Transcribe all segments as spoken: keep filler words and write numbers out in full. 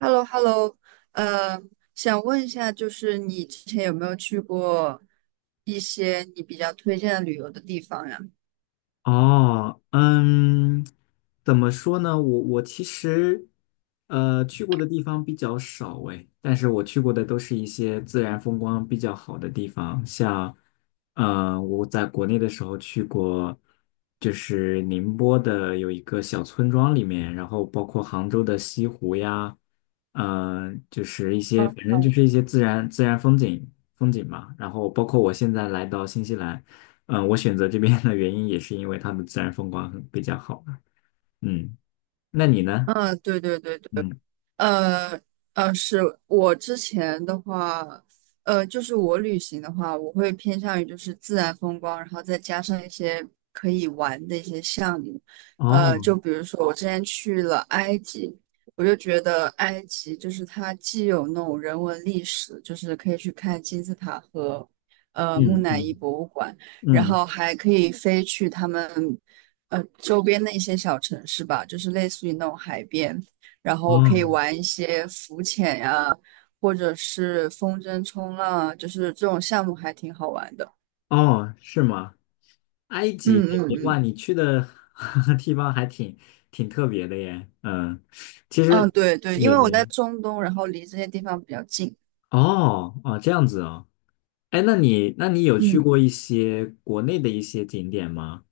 h e l l o h e l l o 呃，想问一下，就是你之前有没有去过一些你比较推荐的旅游的地方呀？哦，嗯，怎么说呢？我我其实，呃，去过的地方比较少诶，但是我去过的都是一些自然风光比较好的地方，像，呃，我在国内的时候去过，就是宁波的有一个小村庄里面，然后包括杭州的西湖呀，嗯、呃就是一些，嗯，反正就是一些自然自然风景风景嘛，然后包括我现在来到新西兰。嗯，我选择这边的原因也是因为它的自然风光很比较好吧。嗯，那你呢？嗯对对对对，嗯，呃呃，是我之前的话，呃，就是我旅行的话，我会偏向于就是自然风光，然后再加上一些可以玩的一些项目。呃，哦，就比如说我之前去了埃及，我就觉得埃及就是它既有那种人文历史，就是可以去看金字塔和呃木嗯乃伊嗯博物馆，然嗯，后还可以飞去他们呃周边的一些小城市吧，就是类似于那种海边。然后可以哦玩一些浮潜呀、或者是风筝冲浪啊，就是这种项目还挺好玩的。哦，是吗？埃嗯及那嗯边，哇，嗯你去的 地方还挺挺特别的耶。嗯，其实，嗯，对对，因对为我在对，中东，然后离这些地方比较近。哦哦，这样子哦。哎，那你那你有去嗯。过一些国内的一些景点吗？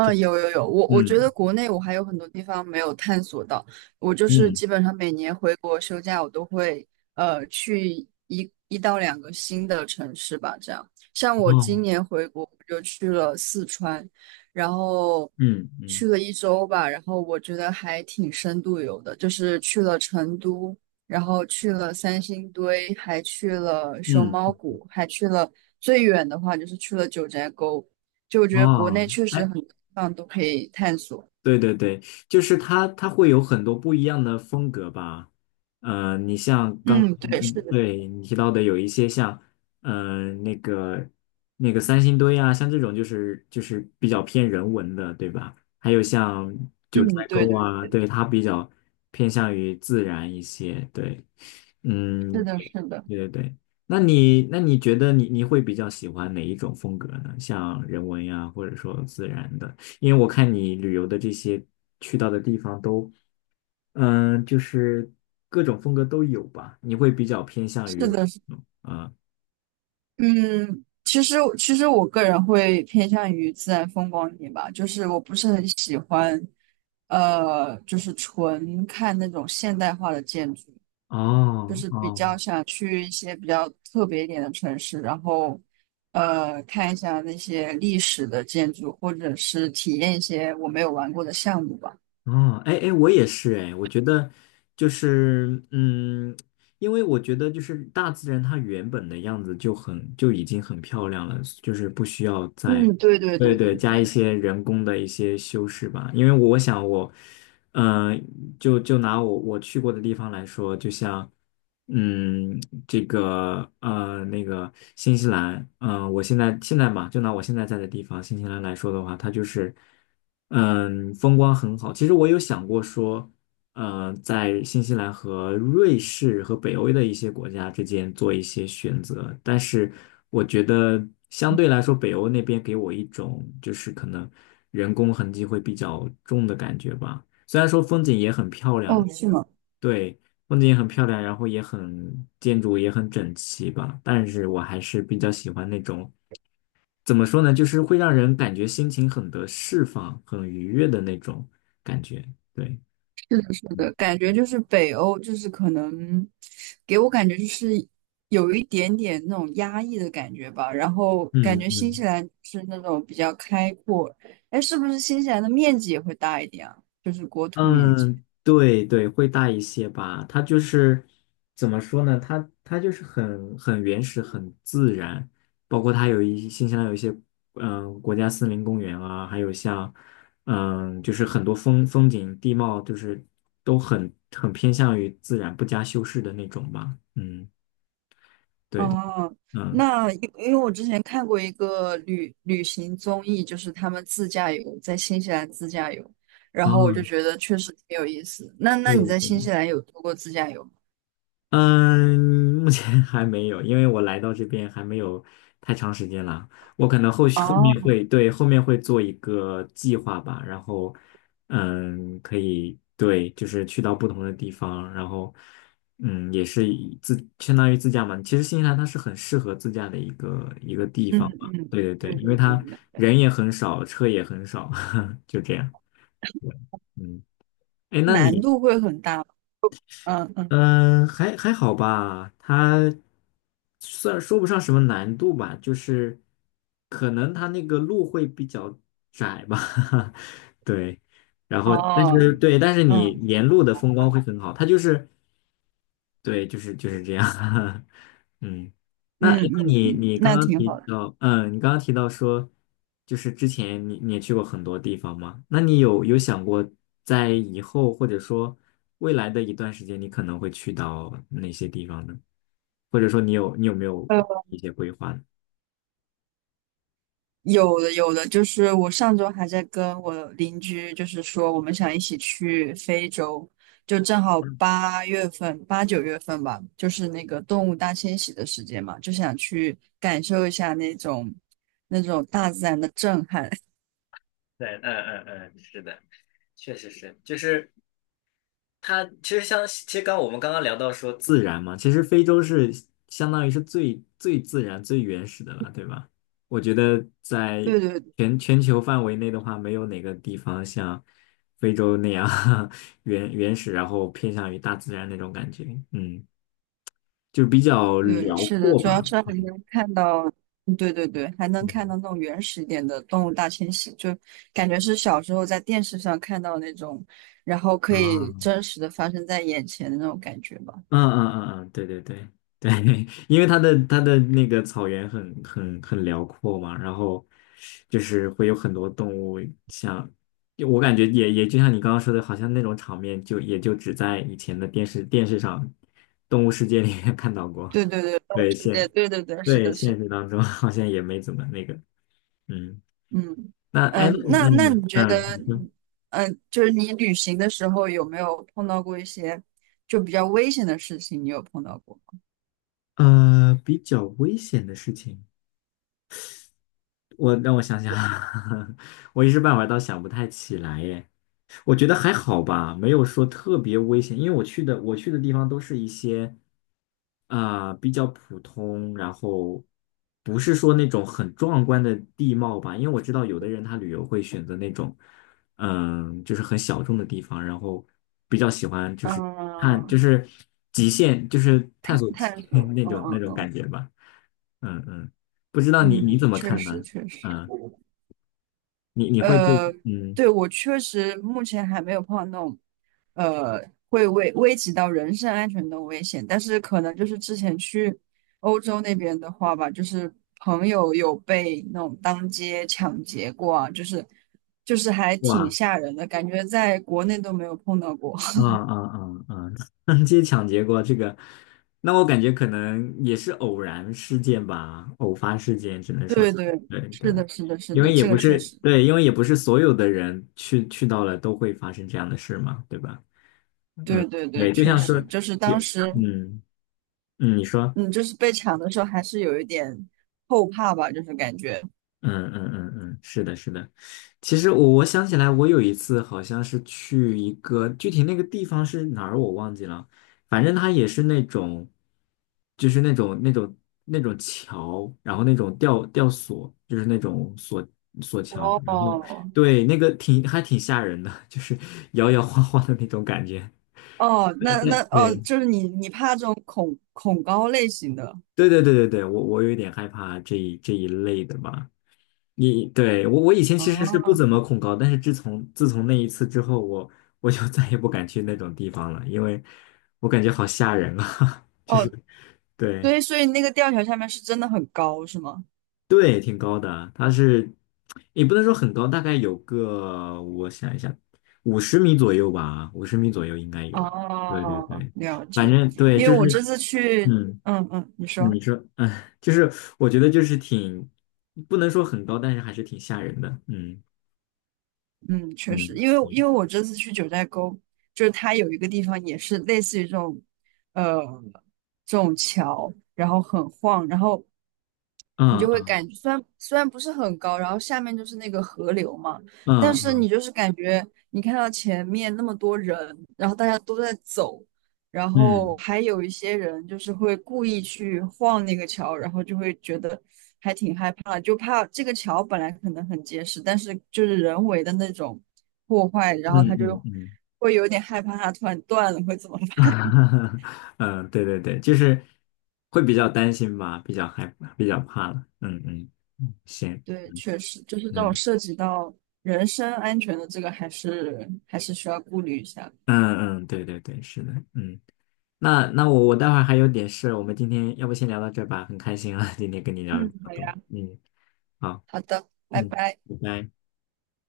就有有有，我我觉嗯得国内我还有很多地方没有探索到。我就是嗯基本上每年回国休假，我都会呃去一一到两个新的城市吧。这样，像我哦今年回国，我就去了四川，然后嗯嗯去了一周吧。然后我觉得还挺深度游的，就是去了成都，然后去了三星堆，还去了熊嗯猫谷，还去了最远的话就是去了九寨沟。就我觉得国哦，内确实哎。很多地方都可以探索。对对对，就是它，它会有很多不一样的风格吧。呃，你像刚，嗯，对，是嗯的，对你提到的有一些像，呃，那个那个三星堆啊，像这种就是就是比较偏人文的，对吧？还有像九嗯，寨对沟对，啊，对，它比较偏向于自然一些。对，是嗯，的，是的，对对对。那你那你觉得你你会比较喜欢哪一种风格呢？像人文呀，或者说自然的？因为我看你旅游的这些去到的地方都，嗯，就是各种风格都有吧？你会比较偏向是于，的，是嗯，嗯，其实其实我个人会偏向于自然风光一点吧，就是我不是很喜欢，呃，就是纯看那种现代化的建筑，就哦是比哦较想去一些比较特别一点的城市，然后呃，看一下那些历史的建筑，或者是体验一些我没有玩过的项目吧。哦，哎哎，我也是哎，我觉得就是，嗯，因为我觉得就是大自然它原本的样子就很就已经很漂亮了，就是不需要再。嗯，对对对对对，对加一对。些人工的一些修饰吧，因为我想我，嗯、就就拿我我去过的地方来说，就像嗯，这个呃，那个新西兰，嗯、我现在现在嘛，就拿我现在在的地方新西兰来说的话，它就是，嗯，风光很好。其实我有想过说，呃，在新西兰和瑞士和北欧的一些国家之间做一些选择，但是我觉得相对来说，北欧那边给我一种就是可能人工痕迹会比较重的感觉吧。虽然说风景也很漂亮。哦，是吗？对，风景也很漂亮，然后也很建筑也很整齐吧。但是我还是比较喜欢那种，怎么说呢，就是会让人感觉心情很得释放、很愉悦的那种感觉。对，是嗯，的，感觉就是北欧，就是可能给我感觉就是有一点点那种压抑的感觉吧。然后感嗯觉新西嗯。兰是那种比较开阔。哎，是不是新西兰的面积也会大一点啊？就是国土面积。嗯，对对，会大一些吧。它就是怎么说呢？它它就是很很原始、很自然。包括它有一新西兰有一些嗯、呃国家森林公园啊，还有像嗯、就是很多风风景地貌，就是都很很偏向于自然、不加修饰的那种吧。嗯，对的，哦，嗯，那因因为我之前看过一个旅旅行综艺，就是他们自驾游，在新西兰自驾游，然后我就啊，觉得确实挺有意思。那那对你的在新对西兰有做过自驾游吗？嗯，目前 还没有，因为我来到这边还没有太长时间了。我可能后续后面哦会，对，后面会做一个计划吧，然后，嗯，可以，对，就是去到不同的地方，然后，嗯，也是以自相当于自驾嘛。其实新西兰它是很适合自驾的一个一个地嗯方吧。嗯，对对对对，因对为对它对，人也很少，车也很少，就这样。对，嗯，哎，那难你度会很大嗯嗯，嗯，还还好吧，它算说不上什么难度吧，就是可能它那个路会比较窄吧，对，然后但是哦，对，但是你嗯沿路的风光会很好，它就是对，就是就是这样，嗯。那嗯诶那嗯你嗯，你刚那刚挺提好的。到，嗯，你刚刚提到说，就是之前你你也去过很多地方嘛？那你有有想过在以后或者说未来的一段时间，你可能会去到哪些地方呢？或者说你有你有没有呃，一些规划呢？有的有的，就是我上周还在跟我邻居，就是说我们想一起去非洲，就正好八月份、八九月份吧，就是那个动物大迁徙的时间嘛，就想去感受一下那种那种大自然的震撼。对，嗯嗯嗯，是的，确实是，就是。它其实像，其实刚我们刚刚聊到说自然嘛，其实非洲是相当于是最最自然、最原始的了，对吧？我觉得在对对全全球范围内的话，没有哪个地方像非洲那样 原原始，然后偏向于大自然那种感觉，嗯，就比较对，辽是的，阔主要吧。是还能看到，嗯对对对，还能看嗯到那种原始一点的动物大迁徙，就感觉是小时候在电视上看到那种，然后可以啊，真实的发生在眼前的那种感觉吧。嗯嗯嗯嗯，对对对对，因为它的它的那个草原很很很辽阔嘛，然后就是会有很多动物像，就我感觉也也就像你刚刚说的，好像那种场面就也就只在以前的电视电视上《动物世界》里面看到过，对对对，动物对世界现对对对，是对的，是现的，实当中 好像也没怎么那个，嗯，嗯那哎那嗯，那那那你你觉嗯得，你说嗯，呃就是你旅行的时候有没有碰到过一些就比较危险的事情？你有碰到过吗？呃比较危险的事情。我让我想想，我一时半会儿倒想不太起来耶。我觉得还好吧，没有说特别危险，因为我去的我去的地方都是一些啊、比较普通，然后不是说那种很壮观的地貌吧，因为我知道有的人他旅游会选择那种嗯，就是很小众的地方，然后比较喜欢就是探就嗯，是极限，就是探索探极 索，那嗯种那嗯种嗯感觉吧，嗯嗯，不知道你你怎嗯，么确看呢？实确实。嗯，你你会对呃，嗯对，我确实目前还没有碰到那种，呃，会危危及到人身安全的危险，但是可能就是之前去欧洲那边的话吧，就是朋友有被那种当街抢劫过啊，就是就是还挺哇。吓人的，感觉在国内都没有碰到过。啊啊啊啊！街抢劫过这个，那我感觉可能也是偶然事件吧，偶发事件只 能说是对对，对对，是的，是的，是因为的，也这不个确是实，对，因为也不是所有的人去去到了都会发生这样的事嘛，对吧？对对对，对，就确像实，是就是有，当时，嗯嗯，你说。嗯，就是被抢的时候还是有一点后怕吧，就是感觉，嗯嗯嗯嗯，是的，是的。其实我我想起来，我有一次好像是去一个具体那个地方是哪儿我忘记了，反正它也是那种，就是那种那种那种桥，然后那种吊吊索，就是那种索索桥，然后哦。对那个挺还挺吓人的，就是摇摇晃晃的那种感觉。哦，那那哦，对就是你你怕这种恐恐高类型的。对对对对对，我我有一点害怕这一这一类的吧。你对我，我以前其实是不哦怎么恐高，但是自从自从那一次之后，我我就 再也不敢去那种地方了，因为我感觉好吓人啊，就哦，是对对，所以那个吊桥下面是真的很高，是吗？对，挺高的啊，它是也不能说很高，大概有个我想一下，五十米左右吧，五十米左右应该有。对对哦，对，了反解。正对，因为就我是这次去，嗯，嗯嗯，你说，你说嗯，就是我觉得就是挺不能说很高，但是还是挺吓人的，嗯嗯，确嗯。实，因为因为我这次去九寨沟，就是它有一个地方也是类似于这种，呃，这种桥，然后很晃，然后你嗯就会嗯感觉虽然虽然不是很高，然后下面就是那个河流嘛，但是嗯你就是感觉你看到前面那么多人，然后大家都在走，然后嗯还有一些人就是会故意去晃那个桥，然后就会觉得还挺害怕，就怕这个桥本来可能很结实，但是就是人为的那种破坏，嗯然后他嗯就嗯，会有点害怕它突然断了会怎么。 嗯，对对对，就是会比较担心吧，比较害怕比较怕了。嗯嗯，嗯行，对，嗯确实，就是这种嗯涉及到人身安全的这个，还是还是需要顾虑一下的。嗯嗯，对对对，是的，嗯。那那我我待会儿还有点事，我们今天要不先聊到这儿吧，很开心啊，今天跟你聊了这嗯，么好多。呀，嗯，好，好的，拜嗯，拜。拜拜。